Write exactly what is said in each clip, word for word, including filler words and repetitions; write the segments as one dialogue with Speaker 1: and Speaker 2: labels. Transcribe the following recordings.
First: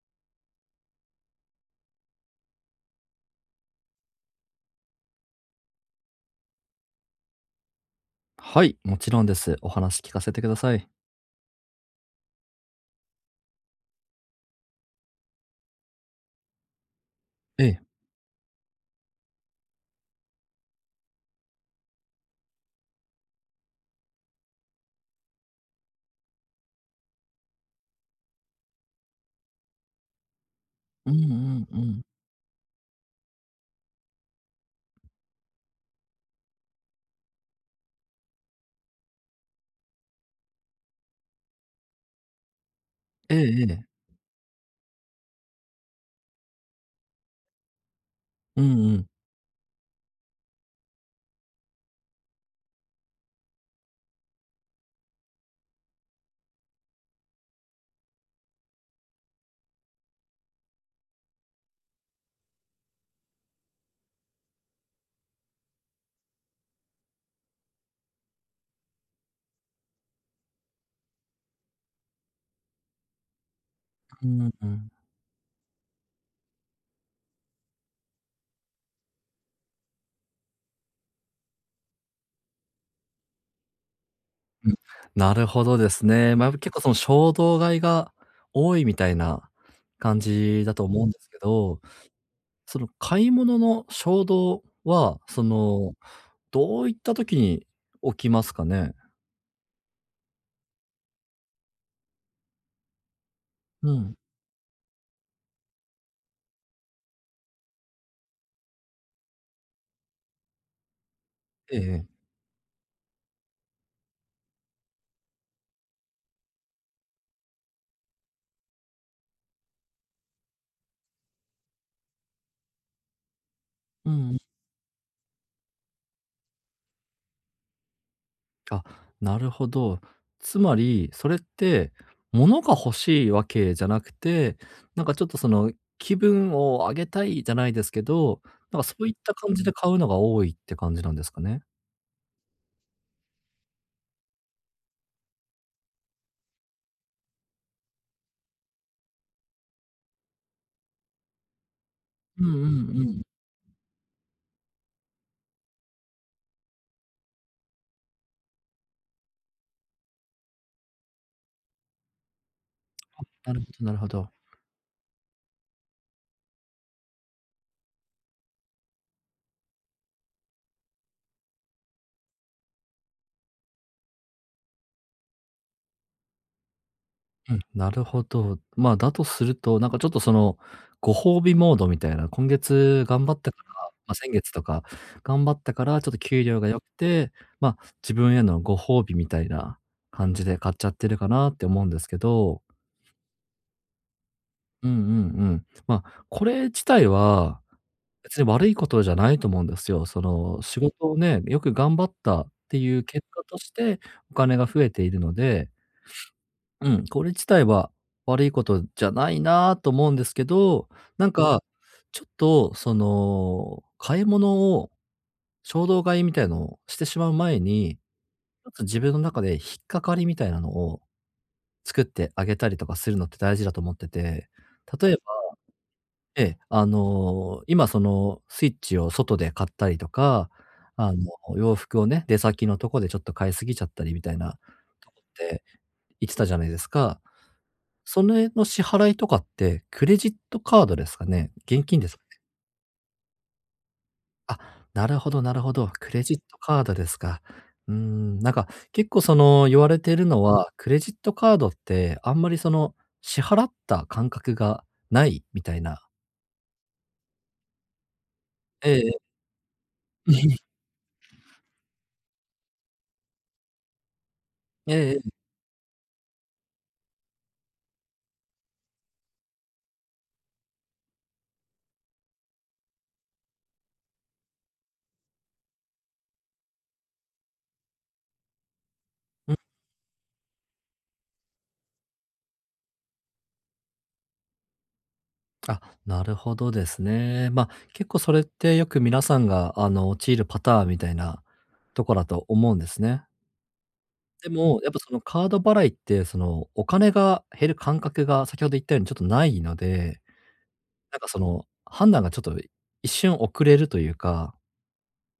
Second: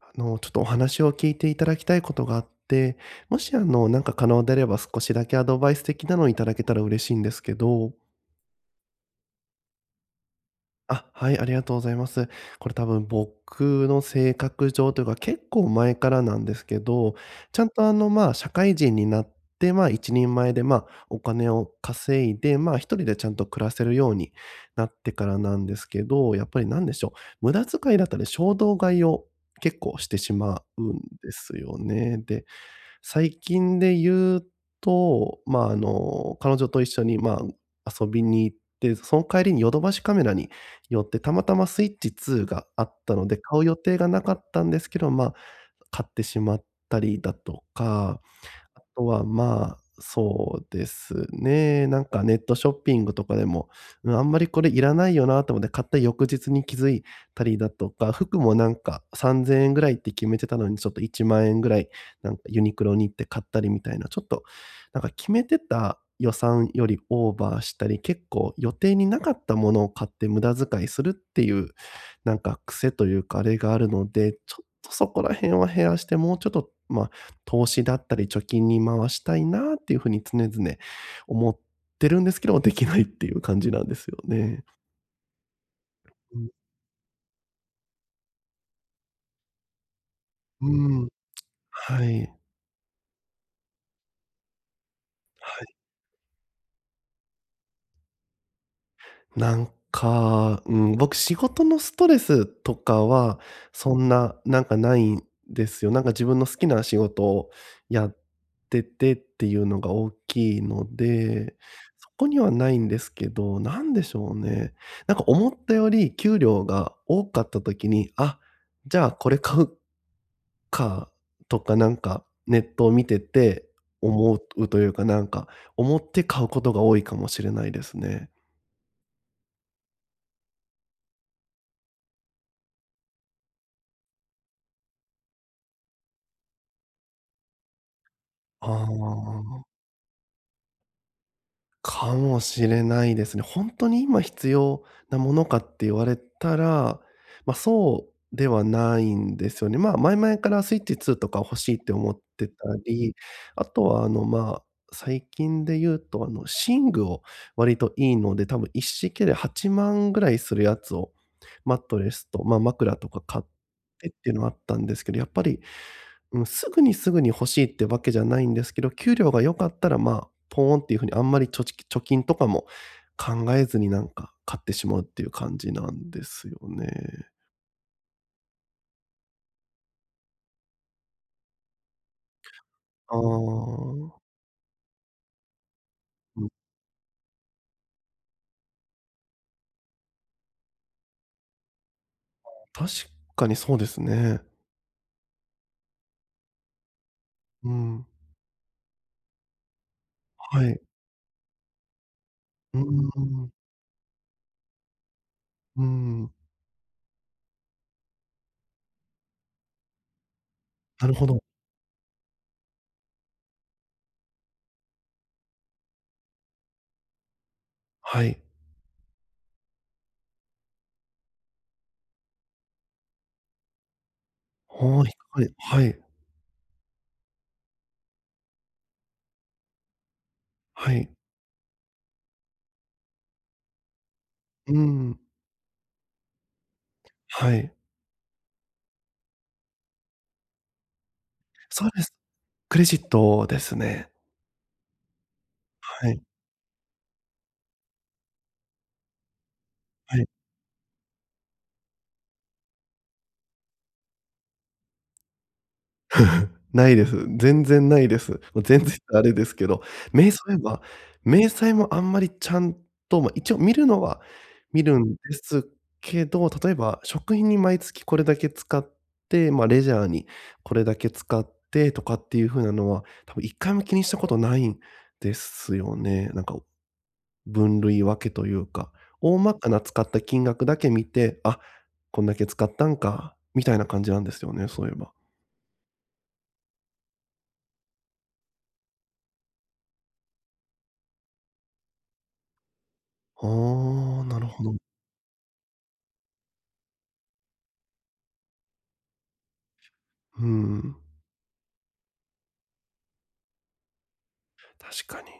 Speaker 1: あの、ちょっとお話を聞いていただきたいことがあって、もしあの、なんか可能であれば少しだけアドバイス的なのをいただけたら嬉しいんですけど。
Speaker 2: はい、もちろんです。お話聞かせてください。
Speaker 1: あ、はい、ありがとうございます。これ多分僕の性格上というか、結構前からなんですけど、ち
Speaker 2: え
Speaker 1: ゃん
Speaker 2: え。
Speaker 1: とあの、まあ、社会人になって、まあ、一人前で、まあ、お金を稼いで、まあ、一人でちゃんと暮らせるようになってからなんですけど、やっぱり何でしょう、無駄遣いだったり衝動買いを結構してしまうん
Speaker 2: うんう
Speaker 1: です
Speaker 2: んう
Speaker 1: よ
Speaker 2: ん。
Speaker 1: ね。で最近で言うと、まあ、あの、彼女と一緒に、まあ、遊びに行って、その帰りにヨドバシカメラに寄って、たまたまスイッチツーがあったの
Speaker 2: え
Speaker 1: で、
Speaker 2: え
Speaker 1: 買
Speaker 2: え
Speaker 1: う予定
Speaker 2: え。
Speaker 1: がなかったんですけど、まあ、買ってしまったりだとか、
Speaker 2: うん
Speaker 1: あ
Speaker 2: う
Speaker 1: と
Speaker 2: ん。
Speaker 1: は、まあ、そうですね。なんかネットショッピングとかでも、うん、あんまりこれいらないよなと思って買った翌日に気づいたりだとか、服もなんかさんぜんえんぐらいって決めてたのに、ちょっといちまん円ぐらい、なんかユニクロに行って買ったりみたいな、ちょっと、なんか決めてた予算よりオーバーしたり、結構予定になかったものを買って無駄遣いするっていうなんか癖というか、あれがあるの
Speaker 2: う
Speaker 1: で、
Speaker 2: んうん
Speaker 1: ちょ
Speaker 2: う
Speaker 1: っ
Speaker 2: ん。
Speaker 1: とそこら辺は減らして、もうちょっと、まあ、投資だったり貯金に回したいなっていう風に常々思ってるんですけど、できないっていう感じなんですよね。
Speaker 2: うん。なるほどですね。ま、あ
Speaker 1: う
Speaker 2: 結構その衝動買いが多いみたいな感じだと
Speaker 1: ん、う
Speaker 2: 思う
Speaker 1: ん、
Speaker 2: んですけど、
Speaker 1: はい、
Speaker 2: その買い物の衝動は、そ
Speaker 1: はい。
Speaker 2: の、どういった時に起きますかね？
Speaker 1: なんか、うん、僕仕事のストレスとかは、
Speaker 2: う
Speaker 1: そん
Speaker 2: ん。
Speaker 1: な、なんかないんですよ。なんか自分の好きな仕事をやっててっていうのが大きいので、
Speaker 2: ええええ。
Speaker 1: そこにはないんですけど、なんでしょうね。なんか思ったより給料が多かった時に、あ、じゃあこれ買うかとか、なんかネットを見てて
Speaker 2: う
Speaker 1: 思
Speaker 2: ん、
Speaker 1: うというか、なんか思って買うことが多いかもしれないですね。
Speaker 2: あ、なるほど。つまり、それって、物が欲しいわけじゃなくて、なんかちょっとその、気分を上げたいじゃないですけど、
Speaker 1: あ
Speaker 2: なんかそういった感じで
Speaker 1: あ。
Speaker 2: 買うのが多いって感じなんですかね？
Speaker 1: かもしれないですね。本当に今必要なものかって言われたら、まあ、そうではないんですよね。まあ、前々からスイッチツーとか欲しいって思っ
Speaker 2: う
Speaker 1: て
Speaker 2: ん
Speaker 1: た
Speaker 2: うんう
Speaker 1: り、
Speaker 2: ん。
Speaker 1: あとはあの、まあ、最近で言うとあの、寝具を割といいので、多分一式ではちまんぐらいするやつを、マットレスと、まあ、枕とか買っ
Speaker 2: なるほどなるほ
Speaker 1: てっ
Speaker 2: ど。
Speaker 1: ていうのはあったんですけど、やっぱりうん、すぐにすぐに欲しいってわけじゃないんですけど、給料が良かったら、まあ、ポーンっていう風にあんまり貯ょ貯金とかも考えずになんか買ってしまうっていう感じなんですよね。
Speaker 2: うん、なるほど。まあ、だとすると、なんかちょっとその、ご褒美モードみたいな、今月
Speaker 1: ああ、
Speaker 2: 頑張ったから、ま
Speaker 1: う
Speaker 2: あ、先月とか頑張ったから、ちょっと給料が
Speaker 1: ん、
Speaker 2: 良くて、まあ、自分へのご褒美みたいな感じで買っちゃってるかなって思うんですけど、
Speaker 1: 確かにそうですね。
Speaker 2: うんうんうん。まあ、これ自体は
Speaker 1: うん、
Speaker 2: 別に悪いことじゃないと思うんですよ。その、
Speaker 1: は
Speaker 2: 仕
Speaker 1: い。
Speaker 2: 事をね、よく頑張ったって
Speaker 1: う
Speaker 2: いう結果
Speaker 1: ん、
Speaker 2: としてお金が増えているので、
Speaker 1: うん、
Speaker 2: うん、これ自体は悪いことじゃないなと思うんですけど、
Speaker 1: なる
Speaker 2: な
Speaker 1: ほ
Speaker 2: んうん。
Speaker 1: ど。
Speaker 2: か、ちょっと、その、買い物を衝動買いみたいのをしてしまう前に、ち
Speaker 1: はい。
Speaker 2: ょっと自分の中で引っかかりみたいなのを作ってあげたりとかするのって大事だと思ってて、
Speaker 1: は
Speaker 2: 例
Speaker 1: い、
Speaker 2: えば、
Speaker 1: はい、はい、
Speaker 2: ええ、あの、今そのスイッチを外で買ったりとか、あの、洋服をね、出先のとこでちょっと買いすぎちゃったりみたいなっ
Speaker 1: うん、
Speaker 2: て言ってたじゃないですか。
Speaker 1: はい。
Speaker 2: それの支払いとかって、クレジットカードですかね？現
Speaker 1: そう
Speaker 2: 金
Speaker 1: で
Speaker 2: で
Speaker 1: す。
Speaker 2: すかね？
Speaker 1: クレジットですね。
Speaker 2: あ、なるほどなるほど、
Speaker 1: は
Speaker 2: ク
Speaker 1: い、
Speaker 2: レジットカードですか。うーん、なんか、結構その、言われてい
Speaker 1: は
Speaker 2: る
Speaker 1: い。
Speaker 2: のは、クレジットカードって、あんまりその、支払った感覚がないみたいな。
Speaker 1: ないです。全然ないです。もう全然
Speaker 2: え
Speaker 1: って
Speaker 2: えええ。
Speaker 1: あれですけど、明細 は、明細もあんまりちゃんと、ま、一応見るのは見るん
Speaker 2: え
Speaker 1: で
Speaker 2: え、
Speaker 1: すけど、例えば食費に毎月これだけ使って、ま、レジャーにこれだけ使ってとかっていう風なのは、多分いっかいも気にしたことないんですよね。なんか分類分けというか、大まかな使った金額だけ見て、あ、こんだけ使ったんかみたいな感じなんですよね、そういえば。
Speaker 2: あ、なるほどですね。ま、結構それってよく皆さんが、あの、陥るパターンみたいなとこだと思うんですね。
Speaker 1: ああ、なる
Speaker 2: で
Speaker 1: ほど。
Speaker 2: も、やっぱそのカード払いって、そのお金が減る感覚が先ほど言ったようにちょっとないので、
Speaker 1: うん。
Speaker 2: なんかその判断がちょっと一瞬遅れるというか、
Speaker 1: 確かに。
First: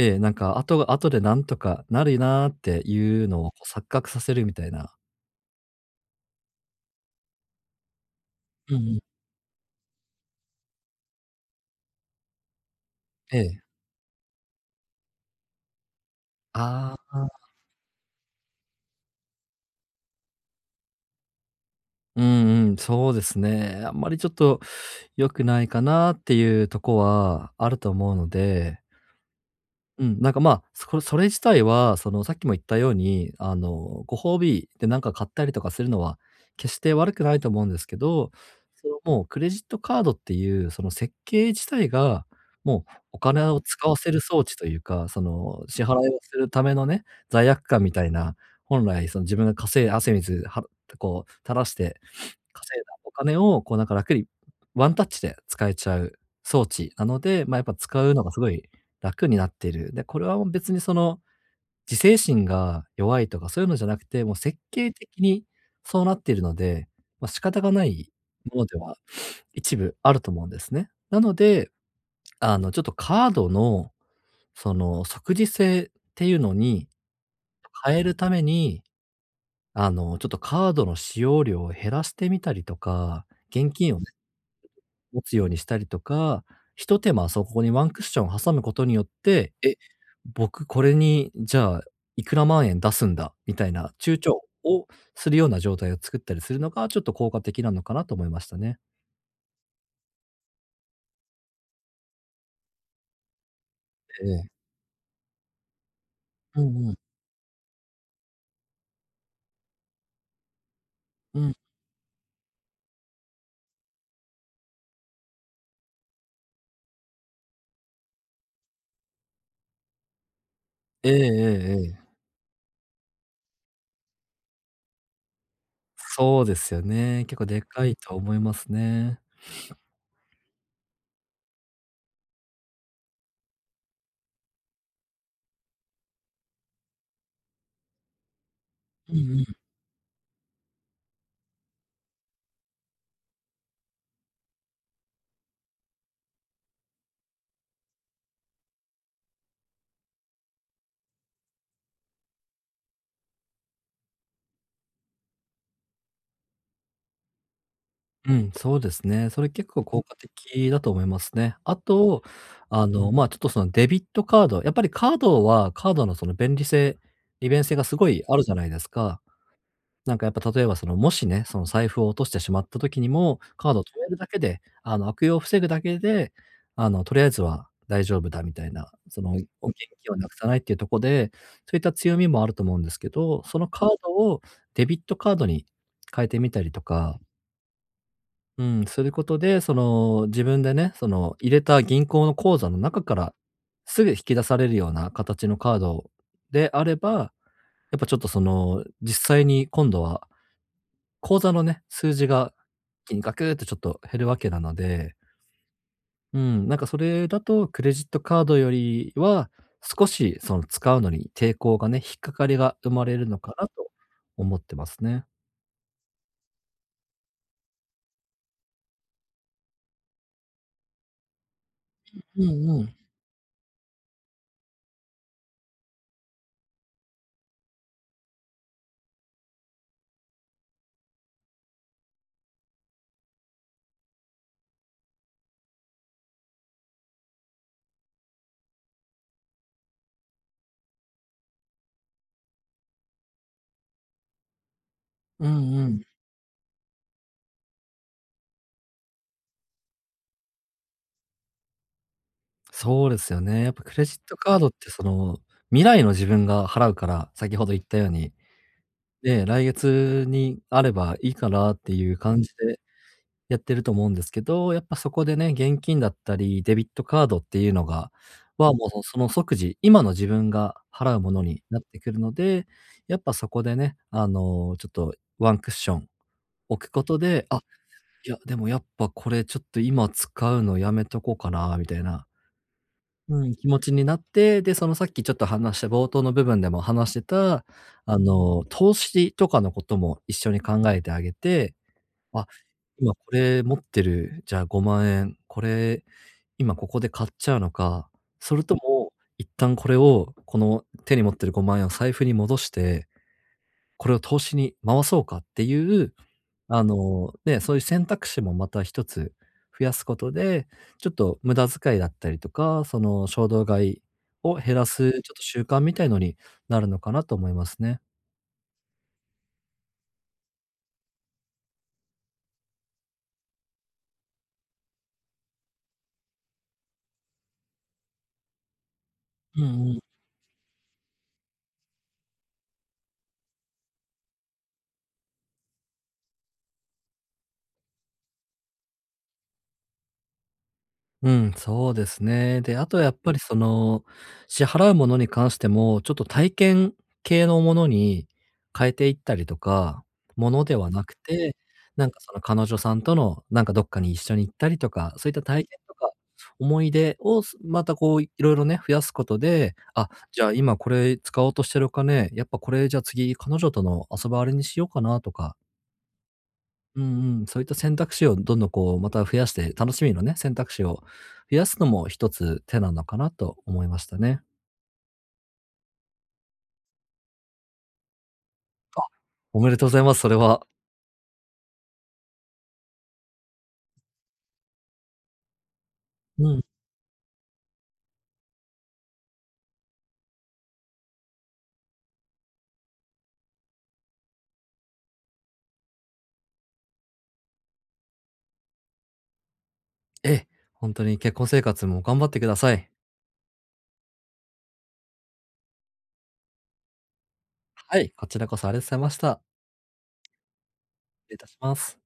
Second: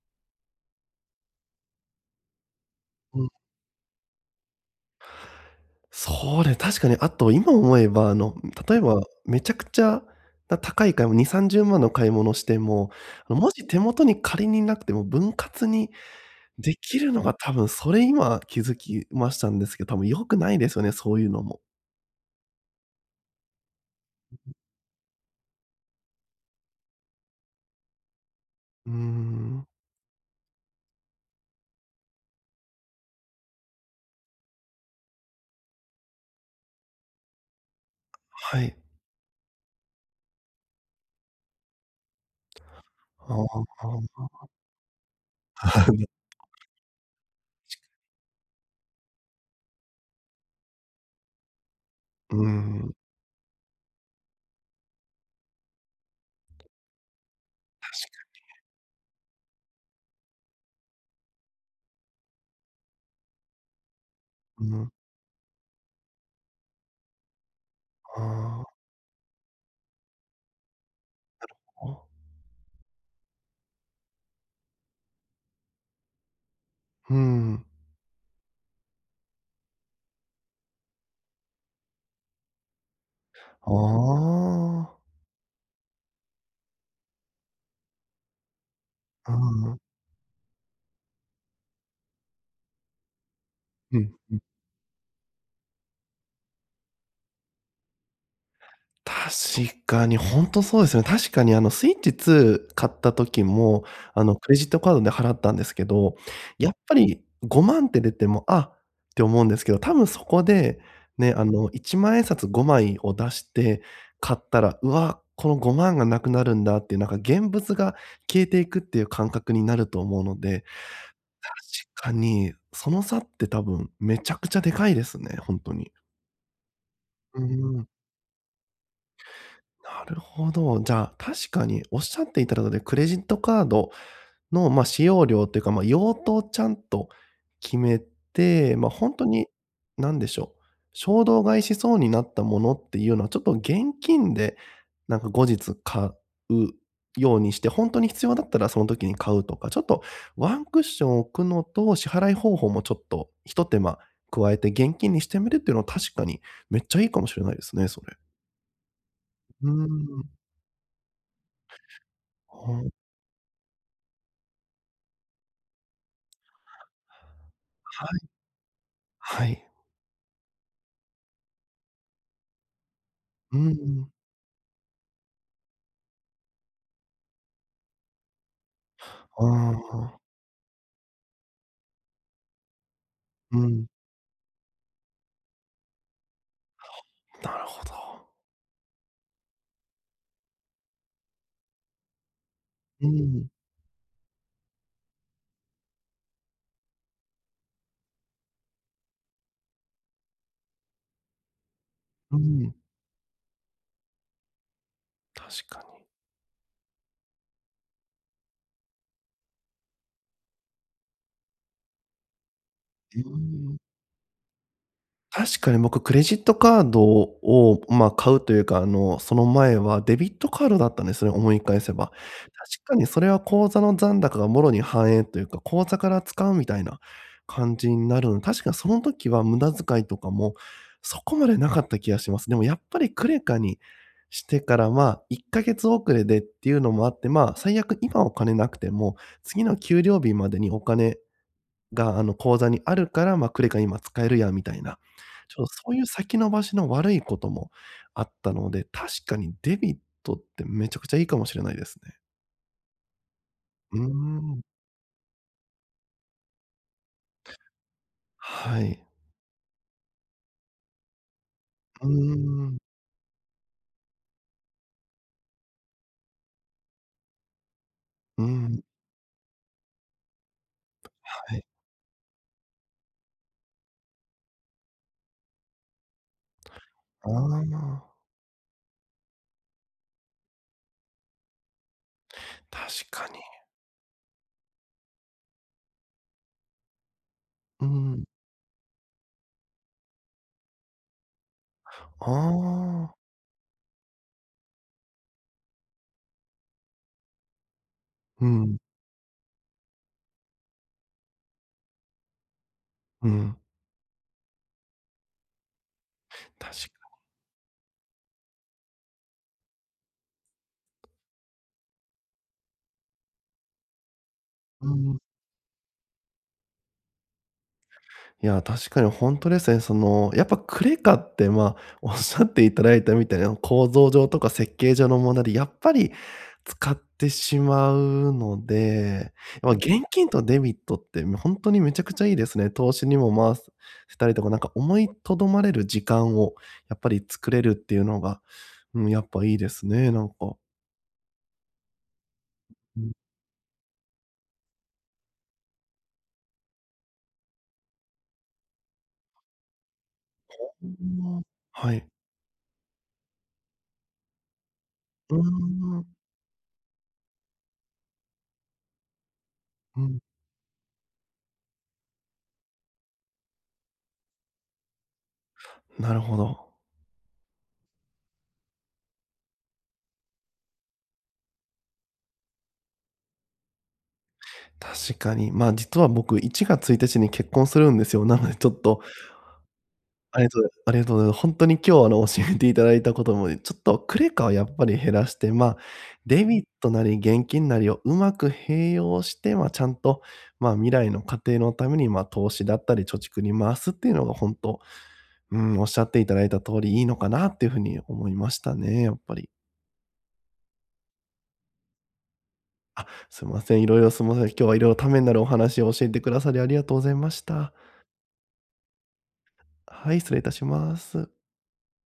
Speaker 2: ええ、なんか後が後でなんとかなるなって
Speaker 1: う
Speaker 2: いう
Speaker 1: ん。
Speaker 2: のをこう錯覚させるみたいな。
Speaker 1: そうね、確かに、あと今思えば、あの、
Speaker 2: うん
Speaker 1: 例
Speaker 2: う
Speaker 1: え
Speaker 2: ん。
Speaker 1: ばめちゃくちゃな高い買い物、に、さんじゅうまんの買い物しても、あ
Speaker 2: え
Speaker 1: の、も
Speaker 2: え。
Speaker 1: し手元に仮になくても分割にで
Speaker 2: あ
Speaker 1: きるのが
Speaker 2: あ。
Speaker 1: 多分それ今気づきましたんですけど、多分良くないですよね、そういうのも。
Speaker 2: うんうん、そうですね。あんまりちょっと良くないかなっていうとこはあると思うので、
Speaker 1: うーん、
Speaker 2: うん、なんか、まあ、そこそれ自体は、その、さっきも言ったように、あの、ご褒美でなんか買ったりとかするのは、決して悪くないと思うんですけど、
Speaker 1: はい。
Speaker 2: その、もうクレジットカードっていう、その設計自体が、もうお
Speaker 1: あ
Speaker 2: 金を使わ
Speaker 1: あ、
Speaker 2: せる装 置というか、その、支払
Speaker 1: あ、
Speaker 2: いをするためのね、罪悪感みたいな、本来その自分が稼い汗水はこう垂らして
Speaker 1: う
Speaker 2: 稼い
Speaker 1: ん、
Speaker 2: だお金を、こうなんか楽にワンタッチで使えちゃう装置なので、ま、やっぱ使うのがすごい楽になっている。で、これはもう別にその、自制心が弱いとかそういうのじゃなくて、もう設
Speaker 1: うん、
Speaker 2: 計的にそうなっているので、ま、仕方がない
Speaker 1: あ
Speaker 2: もので
Speaker 1: あ、
Speaker 2: は一部あると思うんですね。なので、
Speaker 1: あ、
Speaker 2: あの、ちょっとカードの、その、即時性っていうのに
Speaker 1: うん。
Speaker 2: 変えるために、あの、ちょっとカードの使用量を減らしてみたりとか、
Speaker 1: あ
Speaker 2: 現金を
Speaker 1: あ、
Speaker 2: 持つようにしたりとか、ひと手間そこにワンクッション挟むことによっ
Speaker 1: う
Speaker 2: て、え、
Speaker 1: ん、
Speaker 2: 僕これにじゃあいくら万円出すんだみたいな
Speaker 1: うん。
Speaker 2: 躊躇をするような状態を作ったりするのがちょっと効果的なのかなと思いましたね。
Speaker 1: 確かに、ほんとそうですね。確かにあの、スイッチツー買った時も、あ
Speaker 2: え
Speaker 1: の、
Speaker 2: え。
Speaker 1: クレジットカードで払ったんですけど、
Speaker 2: う
Speaker 1: やっ
Speaker 2: んう
Speaker 1: ぱ
Speaker 2: ん。
Speaker 1: りごまんって出ても、あ、って思うんですけど、多分そこで、ね、
Speaker 2: う
Speaker 1: あ
Speaker 2: ん。
Speaker 1: の、いちまん円札ごまいを出して買ったら、うわ、このごまんがなくなるんだっていう、なんか現物が消えていくっていう感覚になると思うので、
Speaker 2: えええ
Speaker 1: 確
Speaker 2: えええ。
Speaker 1: かに、その差って多分めちゃくちゃでかいですね、ほんとに。
Speaker 2: そうですよね。結
Speaker 1: う
Speaker 2: 構
Speaker 1: ー
Speaker 2: でか
Speaker 1: ん、
Speaker 2: いと思いますね。
Speaker 1: なるほど。じゃあ、確かにおっしゃっていただいたので、クレジットカードの、まあ、使用量というか、まあ、用途をちゃんと決めて、ま、あ
Speaker 2: う
Speaker 1: 本当
Speaker 2: んう
Speaker 1: に、
Speaker 2: ん。
Speaker 1: なんでしょう、衝動買いしそうになったものっていうのは、ちょっと現金で、なんか後日買うようにして、本当に必要だったらその時に買うとか、ちょっとワンクッション置くのと、支払い方法もちょっとひと手間加えて現金にしてみるっていうのは確かにめっちゃいいかもしれないですね、それ。
Speaker 2: うん、そうですね。それ
Speaker 1: う
Speaker 2: 結
Speaker 1: ー
Speaker 2: 構効果
Speaker 1: ん。
Speaker 2: 的だと思いますね。あと、あの、まあ、ちょっとそのデビットカード、やっぱりカードはカードのその便利性、利便性がす
Speaker 1: は
Speaker 2: ごい
Speaker 1: い、
Speaker 2: あるじゃないですか。
Speaker 1: はい。
Speaker 2: なんかやっぱ例えばそのもしね、その財布を落としてしまった時にも、
Speaker 1: う
Speaker 2: カードを止め
Speaker 1: ん。
Speaker 2: るだけで、あの、悪用を防ぐだけで、あの、とりあえずは大丈夫だみたいな、その、
Speaker 1: あ
Speaker 2: お現金を
Speaker 1: あ、
Speaker 2: なくさないっていうところで、そういった強みもあると思うんですけど、
Speaker 1: う
Speaker 2: そのカ
Speaker 1: ん。
Speaker 2: ードをデビットカードに変えてみたりとか、
Speaker 1: なるほど。
Speaker 2: うん、することで、その、自分でね、その、入れた銀行の口座の中
Speaker 1: う
Speaker 2: から、
Speaker 1: ん、
Speaker 2: すぐ引き出されるような形のカードであれば、やっぱちょっとその、実際に今度は、口座のね、数字
Speaker 1: う
Speaker 2: が
Speaker 1: ん。
Speaker 2: 一気にガクーってちょっと減るわけなので、
Speaker 1: 確か
Speaker 2: うん、なんかそれだとクレジットカードよりは、少しその使うのに抵抗がね、引っかかりが生まれ
Speaker 1: に。
Speaker 2: る
Speaker 1: う
Speaker 2: のかな
Speaker 1: ーん。
Speaker 2: と思ってますね。
Speaker 1: 確かに僕クレジットカードを、まあ、買うというか、あの、その前はデビットカードだったんですね、思い返せば。確
Speaker 2: うんうん。
Speaker 1: かにそれは口座の残高がもろに反映というか、口座から使うみたいな感じになるので、確かその時は無駄遣いとかもそこまでなかった気がします。でもやっぱりクレカにしてから、まあ、いっかげつ遅れでっていうのもあって、まあ、最悪今お金なくても、次の給料日までにお金が、あの、口座にあるから、ま、クレカ今使えるやみたいな、
Speaker 2: う
Speaker 1: ちょっと
Speaker 2: んう
Speaker 1: そうい
Speaker 2: ん。
Speaker 1: う先延ばしの悪いこともあったので、確かにデビットってめちゃくちゃいいかもしれないですね。
Speaker 2: そうですよね。やっぱク
Speaker 1: うー
Speaker 2: レジットカー
Speaker 1: ん。
Speaker 2: ドってその、未来の自分が払うから、先ほど言ったように、
Speaker 1: はい。
Speaker 2: ね、来月にあればいいかなって
Speaker 1: うー
Speaker 2: いう感じ
Speaker 1: ん。
Speaker 2: でやってると思うんですけど、やっぱそこでね、現金だったり、デビットカードっていうのが、
Speaker 1: う
Speaker 2: は
Speaker 1: ん、
Speaker 2: もうその即時、今の自分が払うもの
Speaker 1: は
Speaker 2: に
Speaker 1: い。
Speaker 2: なってくるので、やっぱそこでね、あの、ちょっとワンクッション置くこと
Speaker 1: あ
Speaker 2: で、あ、
Speaker 1: あ、
Speaker 2: いや、でもやっぱこれちょっと今使うのやめとこうかなみたいな、
Speaker 1: 確かに。
Speaker 2: うん、気持ちになって、で、そのさっきちょっと話した冒頭の部分でも話してた、
Speaker 1: うー
Speaker 2: あ
Speaker 1: ん。
Speaker 2: の、投資とかのことも一緒に考えてあげて、
Speaker 1: あ
Speaker 2: あ、今
Speaker 1: あ、
Speaker 2: これ持ってる、じゃあごまん円、これ今ここで買っちゃうのか、
Speaker 1: う
Speaker 2: それと
Speaker 1: ん、
Speaker 2: も一旦これを、この手に持ってるごまん円を財布に戻して、
Speaker 1: うん。
Speaker 2: これを投資に回そうかっていう、
Speaker 1: 確
Speaker 2: あ
Speaker 1: か、
Speaker 2: の、ね、そういう選択肢もまた一つ増やすことで、ちょっと無駄遣いだったりとか、その衝動買いを減ら
Speaker 1: う
Speaker 2: すちょ
Speaker 1: ん。
Speaker 2: っと習慣みたいのになるのかなと思いますね。
Speaker 1: いや、確かにほんとですね。その、やっぱクレカって、ま、おっしゃっていただいたみたいな、構造上とか設計上の問題で、やっぱり使ってしまうので、
Speaker 2: う
Speaker 1: ま、
Speaker 2: ん
Speaker 1: 現金とデビットって、もうほんとにめちゃくちゃいいですね。投資にも回すしたりとか、なんか思いとどまれる時間をやっぱり作れるっていうのが、うん、やっぱいいですね、なんか。
Speaker 2: うん、そうですね。で、あと
Speaker 1: う
Speaker 2: や
Speaker 1: ん。
Speaker 2: っぱりその、支払うものに関しても、ちょっと体験系のものに変えていったりとか、ものではなく て、
Speaker 1: はい。
Speaker 2: なんかその彼女さんとのなんかどっかに一緒に行ったりとか、そういっ
Speaker 1: うー
Speaker 2: た体験と
Speaker 1: ん。
Speaker 2: か思い出をすまたこういろいろね、増やすことで、
Speaker 1: う
Speaker 2: あ、
Speaker 1: ん。
Speaker 2: じゃあ今これ使おうとしてるお金、やっぱこれじゃあ次彼女との遊ばあれにしようかなとか、
Speaker 1: なるほど。
Speaker 2: うんうん、そういった選択肢をどんどんこう、また増やして、楽しみのね、選択肢を増やすのも一つ手なのかなと思いましたね。
Speaker 1: 確かに。まあ、実は僕いちがつついたちに結婚するんですよ。なのでちょっと、
Speaker 2: おめでとうございます、それ
Speaker 1: ありがと
Speaker 2: は。
Speaker 1: う、ありがとうございます。本当に今日、あの、教えていただいたこともね、ちょっとクレカはやっぱり減らして、まあ、デ
Speaker 2: うん。
Speaker 1: ビットなり現金なりをうまく併用して、まあ、ちゃんと、まあ、未来の家庭のために、まあ、投資だったり貯蓄に回すっていうのが本当、うん、おっしゃっていただいた通りいいのかなっていうふうに思いましたね、やっぱり。
Speaker 2: ええ、ほんとに結婚生活も頑張ってください。
Speaker 1: すいません、いろいろすいません。今日はいろいろためになるお話を教えてくださりありがとうございました。
Speaker 2: はい、こちらこそありがとうございました。
Speaker 1: はい、失礼いたします。
Speaker 2: 失礼いたします。